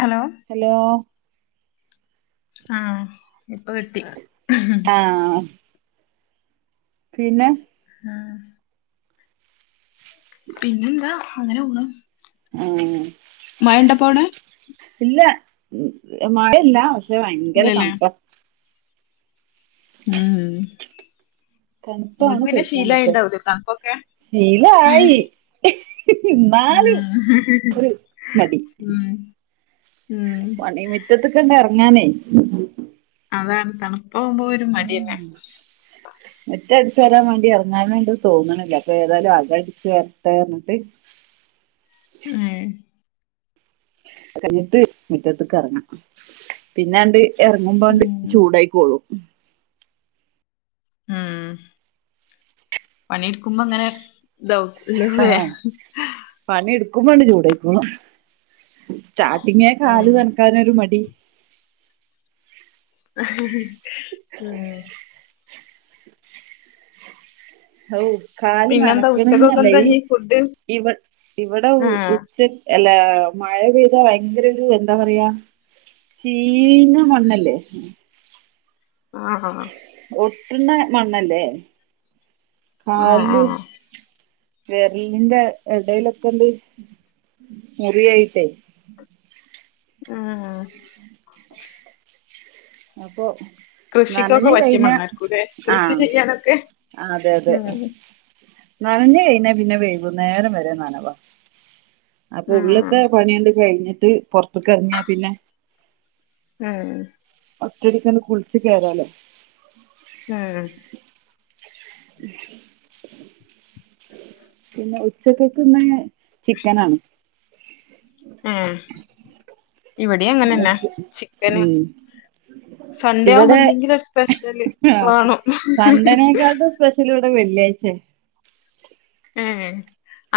Hello hello ആഹ ഇപ്പൊ കിട്ടി ആഹ പിന്നെ ആഹ പിന്നെ എന്താ അങ്ങനെ പോണ് ആ മഴണ്ടപ്പോ അവിടെ ഇല്ല മഴയില്ല പക്ഷെ ഭയങ്കര ഇല്ലല്ലേ തണപ്പാ ഉം ഇങ്ങക്ക് തണുപ്പാണ് പിന്നെ സഹിക്കാൻ ശീല പറ്റാത്ത ആയിണ്ടാവുലെ തണപ്പൊക്കെ ശീലായി ഇന്നാലും ഉം ഒരു മടി ഉം ഉം മുറ്റത്ത്ക്കണ്ട് എറങ്ങാനേ അതാണ് തണുപ്പാവുമ്പോ ഒരു മടിയെന്നെ മുറ്റം അടിച്ച് വാരാൻ വേണ്ടി എറങ്ങാനണ്ട് തോന്നണില്ല അപ്പൊ ഏതായാലും അക അടിച്ച് വാരട്ടെ പറഞ്ഞി പറഞ്ഞിട്ട് ഏ അത് കഴഞ്ഞിട്ട് മുറ്റത്ത്ക്ക് എറങ്ങാ പിന്നെ അണ്ട് ഇറങ്ങുമ്പോണ്ട് ഉം ചൂടായിക്കോള്ളൂ ഉം പണിയെടുക്കുമ്പോ അങ്ങനെ ഇതാവും ള്ളുലെ ആഹ് പണി എടുക്കുമ്പോണ്ട് ചൂടായിക്കോളും സ്റ്റാർട്ടിങ്ങേ ഉം കാല് നനക്കാനൊരു മടി [unintelligible] ഓ കാല് പിന്നെന്താ ഉച്ചക്കൊക്കെ നനക്കണേന്നല്ല എന്താ ഈ ഇനി ഫുഡ് ഇവ ഇവിടെ ആഹ് ഉ ച്ചക്ക് അല്ല മഴ പെയ്താ ഭയങ്കര ഒരു എന്താ പറയാ ചീന മണ്ണല്ലെ ആഹ ഒട്ട്ണെ മണ്ണല്ലേ ആഹ് കാലില് ആഹ് വിരലിന്റെ ഇടയിലൊക്കെണ്ട് മുറിയായിട്ടേ ആഹ അപ്പൊ കൃഷിക്കൊക്കെ നനഞ്ഞ് പറ്റിയ കഴിഞ്ഞ മണ്ണായിരിക്കൂല്ലേ കൃഷി ആഹ ചെയ്യാനൊക്കെ അതെ അതെ ഉം നനഞ്ഞ കഴിഞ്ഞ പിന്നെ വേകു നേരം വരെ നനവാ അപ്പൊ ആഹ് ഉള്ളത്തെ പണിയണ്ട് കഴിഞ്ഞിട്ട് പുറത്തക്കറങ്ങിയാ പിന്നെ ഉം ഒറ്റയടിക്ക് ഒന്ന് കുളിച്ചച്ച് കേയറാലോ ഉം അ പിന്നെ ഉച്ചക്കക്കന്ന് ചിക്കന ആാണ് ആഹ ഇവിടെ അങ്ങനെന്നെ ചിക്കന് ഉം സൺഡേ ആവുമ്പോ ഇവിടെ എന്തെങ്കിലും ഒരു സ്പെഷ്യല് വേണംോ സ്പെഷ്യലൂടെ വെള്ളിയാഴ്ച്ചേ ഉം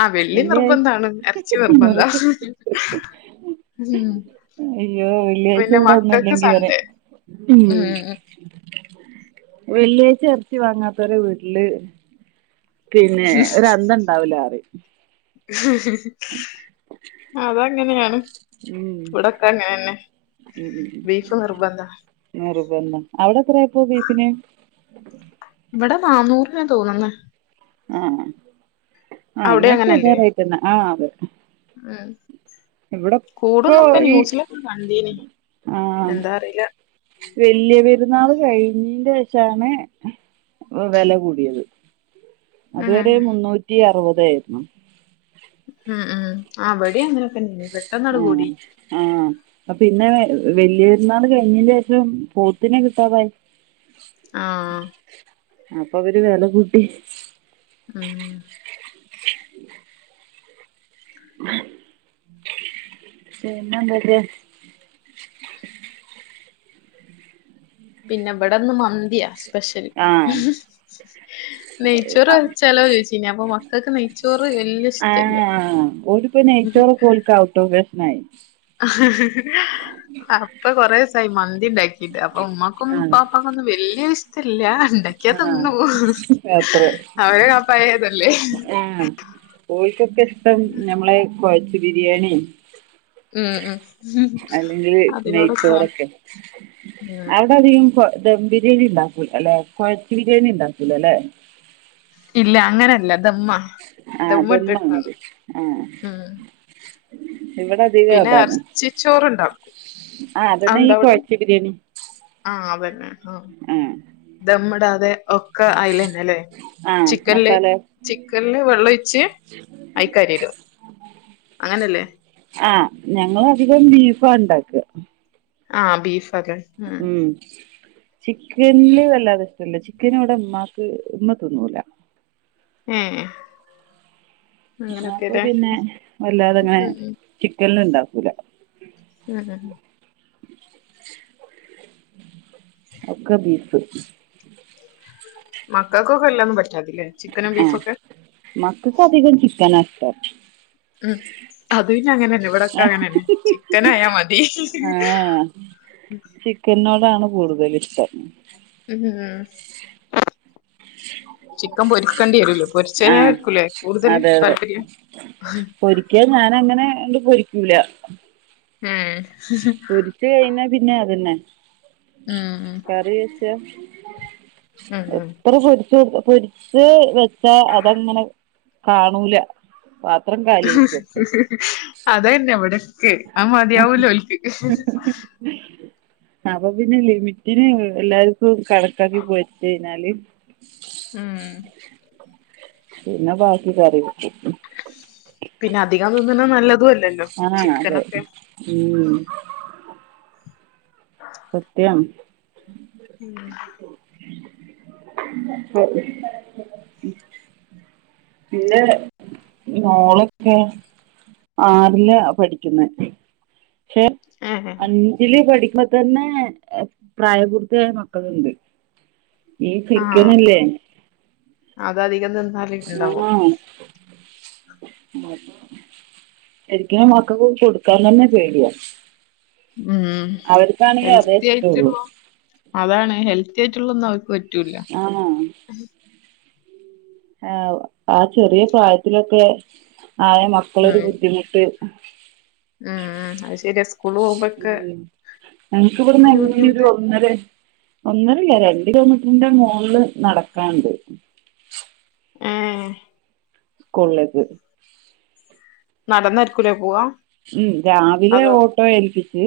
ആഹ് വെള്ളി വെള്ളിയാഴ് നിർബന്ധാണ് ഇറച്ചി നിർബന്ധം നുറുക്ക് ഉ അയ്യോ വെള്ളിയാഴ്ച ഇവിടെ ഒന്നുംല്ലെങ്കി വരെ സൺഡേ ഉം വെള്ളിയാഴ്ച ഇറച്ചി വാങ്ങാത്തവരെ വീട്ടില് പിന്നെ ഒരന്തണ്ടാവുല്ലാറിയും ഉ അത അങ്ങനെയാണ് ഉം ഇവിടൊക്കെ അങ്ങനെ തന്നെ ഉം ഉം ബീഫ് നിർബന്ത [unintelligible] അവിടെ എത്രയയാപ്പോ ബീഫിന് ഇവിടെ നാന്നൂറിന തോന്നുന്നത് ആഹ ആഹ അവിടെ എല്ലാർക്കും അങ്ങനല്ലേ ഇതേ റേറ്റന്നെ ആഹ അതെ ഉം ഇവിടെ ഇപ്പൊ കൂടുംന്നൊക്കെ ഈ ന്യൂസിലൊക്കും കണ്ടീ നി എന്താ അറിയില്ല വെല്യ പെരുന്നാള് കഴിഞ്ഞീന്റെശാണ് വെല കൂടിയത്. ഉം അതുവരെ മുന്നൂറ്റി അറുപതായിരുന്നു ആഹ് ആഹ്, ആവടിം അങ്ങനൊക്കെന്നേനി പെട്ടെന്നാണ്ട് ആഹ്‌ കൂടി ആഹ്‌ അ പിന്നെ വല്യര്ന്നാള് കയ്ഞ്ഞീന്റെശം പോത്തിനെ കിട്ടാതായി ആഹ്‌ അപ്പവര് വെല കൂട്ടി ആഹ്‌ പിന്നെന്തൊക്കെ പിന്നെ വെടെന്ന് മന്തിയാ സ്പെഷൽ ആഹ് നെയ്ച്ചോറ് വെച്ചാലോ ചോദിച്ചു ഇനി അപ്പൊ മക്കൾക്ക് നെയ ആഹ്‌ ഓൽക്പ്പോ നൈചോറൊക്കോൽക്ക് ഔട്ട് ഓ ഫേഷായി അപ്പ കൊറേ ദിവസായി മന്തിണ്ടാക്കി ഇത് അപ്പൊ ഉമ്മക്കും ആഹ് പാപ്പക്കൊന്നും വല്യൊരിഷ്ടല്ല. ണ്ടാക്ക്യ ആഹ് തിന്നും അത്രേ അവരെ അപ്പായതല്ലേ ആഹ് ഓൽക്കൊക്കെ ഇഷ്ടം ഞമ്മളെ കൊഴച്ച് ബിരിയാണിം ഉം ഉം അല്ലെങ്കില് അതിനോടൊക്കെ നെയ്ച്ചോറൊക്കെ ഉം ഔ ടധികം ധം ബിരിയാണി ഉണ്ടാക്കൂലലെ. കൊഴച്ച് ബിരിയാണി ണ്ടാക്കൂലലെ ഇല്ല അങ്ങനെല്ല ദമ്മ ആഹ്‌ ദമ്മാണത് ആഹ്‌ ഉം ഇവടധികം പിന്നെ അതാണ് എറച്ചിച്ചോറുണ്ടാക്കും. ആഹ്‌ അതന്നെ ഈ കൊഴച്ചി ബിരിയാണി ആഹ്‌ അതന്നെ ആഹ്‌ ആ ദമ്മ്ടാതെ ഒക് ക്ക ഐലന്നെ ലേ. ആ ചിക്കൻല് മസാല ചിക്കൻല് വെള്ളൊയ്ച്ച് അയ്ക്കരിടും അങ്ങനെല്ലേ ആഹ് ഞങ്ങളധികം ബീഫാണ്ടാക്ക ആഹ്‌ ബീഫാലെ ഉം ചിക്കൻന് വല്ലാതെ ഇഷ്ടല്ല. ചിക്കന് വടെ മ്മാക്ക് മ്മ തിന്നൂല ഏഹ്‌ ഞാപ്പ പിന്നെ ഉം വല്ലാതെങ്ങനെ ഉം ചിക്കൻലുണ്ടാക്കൂല ആഹ്ഹഹ്‌ ഒക്കെ ബീഫ് മക്കക്കൊക്കെല്ലതും പറ്റാതി ല്ലേ ആഹ്‌ മക്കക്കധികം ചിക്കനാഷ്ടം ഉം അത് പിന്നെ അങ്ങനെന്നെ. വടൊക്കെ അങ്ങനന്നെ ചിക്കനായാ മതി ചിക്കൻനോടാണ് കൂടുതലിഷ്ടം ഉം ആഹ് ചിക്കൻ പൊരിക്കണ്ടെയെരുലെ ആഹ് പൊരിച്ചത്തിനോടെക്കുലേ കൂടുതല് അതെ അതെ താല്പര്യം പൊരിക്കാൻ ഞാനങ്ങനെ ണ്ട് പൊരിക്കൂല ഏഹ് പൊരിച്ച് കഴിഞ്ഞാ പിന്നെ അതന്നെ ഉം ഉം കറിവെച്ച ഉം ഉം എത്ര പൊരിച്ച കൊടു പൊരി ച്ച് വെച്ചാ അതങ്ങനെ കാണൂല പാത്രം ക അതന്നെ വടൊക്ക്. ‌ അഹ്‌ മതിയാവൂലോൽക് [inaudible] അപ്പൊ പിന്നെ ലിമിറ്റിന് എല്ലാർക്കു കണക്കാക്കി പൊയിച്ചഴിഞ്ഞാല് ഉം. പിന്നേ ബാക്കി കറിവെക്കും. പിന്നെ അധികം തിന്നുന്ന നല്ലതു അല്ലല്ലോ ആഹ് അതെ ചിക്കനൊക്കെ? ഉം. ആ [unintelligible] സത്യം. ഉം അ [unintelligible] പിന്നെ മോളൊക്കെ ആറില പഠിക്കുന്നെ പക്ഷെ ഏ അഞ്ചില് പഠിക്ക് തന്നെ പ്രായപൂർത്തിയായ മക്കളുണ്ട് ഈ ആഹ് ചിക്കനില്ലേ അതധികം തിന്ന് ഞാനേ [unintelligible] എനിക്ക മക്കക്ക്‌ കൊടുക്കാൻ തന്നെ പേടിയാ. ഉം അവർക്കാണെങ്കി അതേ ഹെൽത്തി ഇഷ്ടള്ളൂ ആയിട്ടുള്ള അതാണ് ഹെൽത്തി ആയിട്ടുള്ളന്ന് അവർക്ക് പറ്റ ആണോ? ആ ആ ചെറിയ പ്രായത്തിലൊക്കെ ആയ മക്കളൊരു ബുദ്ധിമുട്ട് ഉം ഉം അത് ശരിയാ സ് ഉം ഞങ്ങക്കിവിടെന്ന് എങ്ങനെയ ഒരു ഒന്നരെ ഒന്നരയല്ല് രണ്ട് കിലോമീറ്ററിന്റെ മോളില് നടക്കാനുണ്ട്. ആഹ് സ്കൂളിലേക്ക്- നടന്നാരികൂലെ പോവാ ഉം രാവിലെ അതോ ഓട്ടോ ഏൽപ്പിച്ച്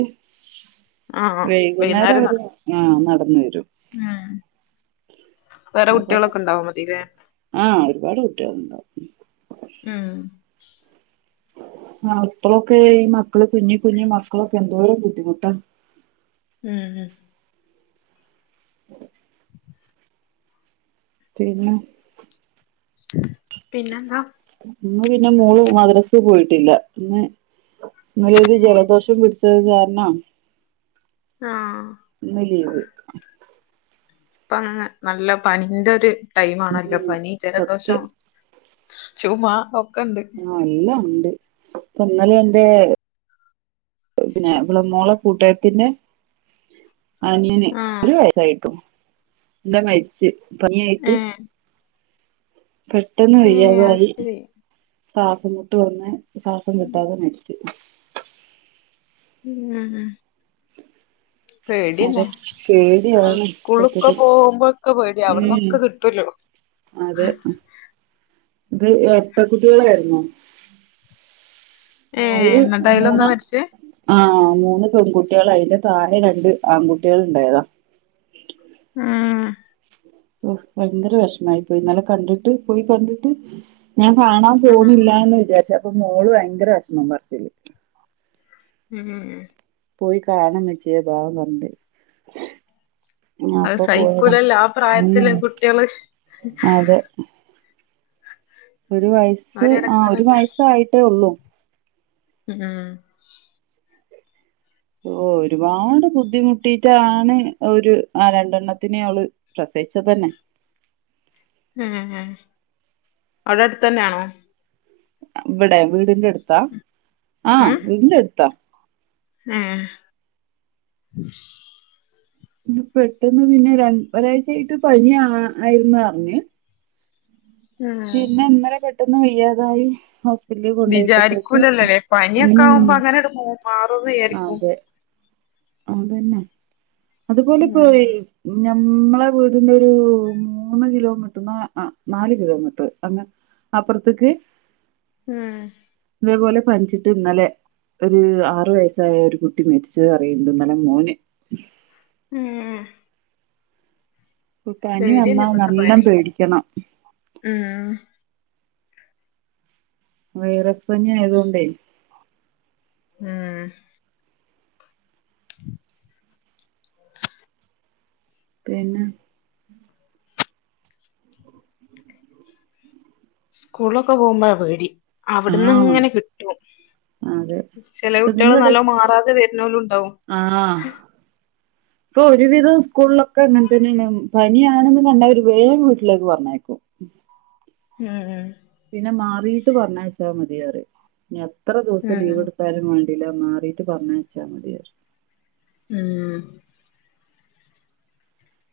ആഹ് വൈകുന്നേരം നട അവര് ആഹ് നടന്ന് വരും. ഉം വേറെ അപ്പൊ കുട്ടികളൊക്കെ ഉണ്ടാവും മതിലെ ആഹ് ഒരുപാട് കുട്ടികളുണ്ടാവും. ഉം. ആഹ് ഇപ്പഴൊക്കെ ഈ മക്കള് കുഞ്ഞി കുഞ്ഞി മക്കളൊക്കെ എന്തോരം ബുദ്ധിമുട്ടാ. ഉം ഉം. [inaudible] പിന്നെ? പിന്നെന്താ? ഇന്ന് പിന്നെ മോള് മദ്രസേ പോയിട്ടില്ല ഇന്ന് ന്നല്ലൊരു ജലദോഷം പിടിച്ചത് കാരണം ആഹ്. ഇന്ന് ലീവ് - ഇപ്പാ നല്ല പനിന്റെ ഒരു ടൈം ആണല്ലോ ഉം പനി, ജലദോഷം, സത്യം ചുമ ഒക്കെയുണ്ട്. എല്ലാം ഉണ്ട് ഇപ്പൊ ഇന്നലെ എന്റെ പിന്നെ ഇവളേ മോളെ കൂട്ടാകാരീത്തിന്റെ ആനിയന് ആഹ് ഒരു വയസായിട്ടു. എന്ന് മരിച്ച് പനിയായിട്ട്. [inaudible] പെട്ടെന്ന് ഏഹ് അത് വയ്യാതായി ശരി ശ്വാസം മുട്ട് വന്ന് ശ്വാസം കിട്ടാതെ മരിച്ച്. [inaudible] വുങ്ങാ അതെ പേടിയാണ് സ്കൂളൊക്കെ ഇപ്പത്തേനി പോകുമ്പോക്കെ പേടിയാ ഉം.. അവിടന്നൊക്കെ കിട്ടുവല്ലോ അത് ഇത് ഇരട്ടക്കുട്ടികളായിരുന്നോ? ഏഹ് മോൾല് എന്നിട്ട് മൂന്ന അയിലൊന്നാ മരിച്ചേ ആഹ് മൂന്ന് പെൺകുട്ടീള് അയിന്റെ താഴെ രണ്ട് ആൺകുട്ടീള് ഇണ്ടായത. ആഹ് ഓഹ് ഭയങ്കര വെഷമായി പോയ് ഇന്നലെ കണ്ടിട്ട് പോയ് കണ്ട്ട്ട് ഞാ കാണാൻ പോണില്ലാന്ന് വിചാരിച്ച്. അപ്പൊ മോള് ഭയങ്കര വെഷമം പറ്ച്ചില്. ഉം ഉം ഉം പോയി കാണ ഉമ്മച്ചി ബാപർഞ്ട്ട് അത് അപ്പൊ പോയതാ സഹിക്കൂലല്ലോ ആ പ്രായത്തില് കുട്ടികള് ഉംഅതെ ഒരു വയസ്സ് ആഹ് ഒര് അവരെടങ്ങേറന്നെ വയസ്സായിട്ടെ ഉള്ളു. ഉ ഉം ഓഹ് ഒരുപാട് ബുദ്ധിമുട്ടിട്ടാണ് ഒരു ആഹ് രണ്ടെണ്ണത്തിനെ അവള് പ്രസവിച്ചതെന്നെ. ഉം ഉം അവടെ അട്ത്തെന്നാണൊ? ഇവടെ വീടിന്റെ അട്ത്താ ആഹ് ഉം വീടിന്റെ അട്ത്ത. ഏഹ് പെട്ടന്ന് പിന്നെ രൺ ഒരാഴ്ച ആയിട്ട് പനി ആയിര്ന്ന് അർഞ്ഞ് പിന്നെ ഇന്നലെ പെട്ടെന്ന് വയ്യാതായി പിറ്റലി കൊണ്ടോയപ്പത്തേക്ക് വിചാരിക്കൂലല്ലോല്ലേ പനിയൊക്കെ ഉം ആവുമ്പോ അങ്ങനെട് മാറുംന്ന് വിചാരിക്കും അതെ അതെന്നെ അത്പോലെ പോയി. ഉം ഞമ്മ്ളെ വീടിന്റെ ഒരൂ മൂന്ന് കിലോമീറ്റ്ർ ആനാല് കിലോമീറ്റർ അപ്പർത്ത്ക്ക്. ആഹ് ഇതേ പോലെ പൻച്ച്ട്ട് ഇന്നലെ ഒര് ആറു വയസ്സായ ഒരു കുട്ടി മരിച്ച് അറീണ്ണ്ട് ഇന്നലെ മോന്. ഉം ഇപ്പ പനി പേടിയന്നെ വന്നാ ഇപ്പത്തെ നല്ലം പനി പേടിക്കണം. ഉം വൈറൽപ്പനി ആയതോണ്ടെ ഉം പിന്ന സ്കൂൾളൊക്ക പോവുമ്പയ പേടി അവിട്ന്ന് ആ ഇങ്ങനെ കിട്ടും അതെ ചെല കുട്ട്യോള് നല്ലൊം മാറാതെ വര്ന്നോലുണ്ടാവും ആഹ് ഇപ്പൊ ഒരു വിധം സ്കൂൾലൊക്ക ഇങ്ങൻതന്നേണ്‌ പനിയാണെന്ന് കണ്ട ഓര് വേം വീട്ടിലേക്ക്പറഞ്ഞയക്കും ഉം ഉം പിന്നെ മാറിട്ട് പറഞ്ഞയ്ച്ചാ മതി അറിം ഇഞ്ഞെത്ര ദിവസം ഉം ലീവ്ട് ത്താലുംവാണ്ടില മാറീട്ട് പറഞ്ഞയ്ച്ചാമതീ അറിം ഉം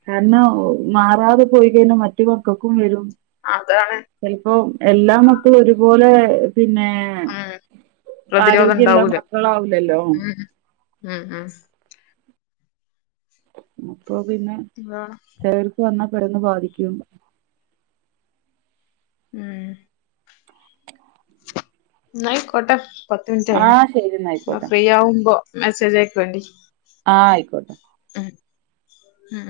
കാര്ണം മാറാതെപോയികഴ്ഞ്ഞാ മറ്റു മക്കക്കും വരും അതാണ് ചെൽപ്പോ എല്ലാമക്കളുംഒരുപോലെ പിന്നേ ന്നേ ഉം പ്രതിരോധം ആരോഗ്യള്ള ഉണ്ടാവൂല മക്കളാവുലല്ലോ ഉം ഉം ഉം അപ്പൊ പിന്നെ ആഹ് ചേലോൽക്ക് വന്നാപരന്ന്ബാധിക്കും ഉം ന്നാ അയിക്കോട്ടെ പത്ത് മിനിറ്റ് ആ ആയിണ്‌ ശരി എന്നാ ന്ന ആയിക്കോട്ടെ ഫ്രീ ആവുമ്പോ മെസ്സേജ്‌ അയക്കണ്ടി ആഹ് ആയ്ക്കോട്ടെ ഉം ഉം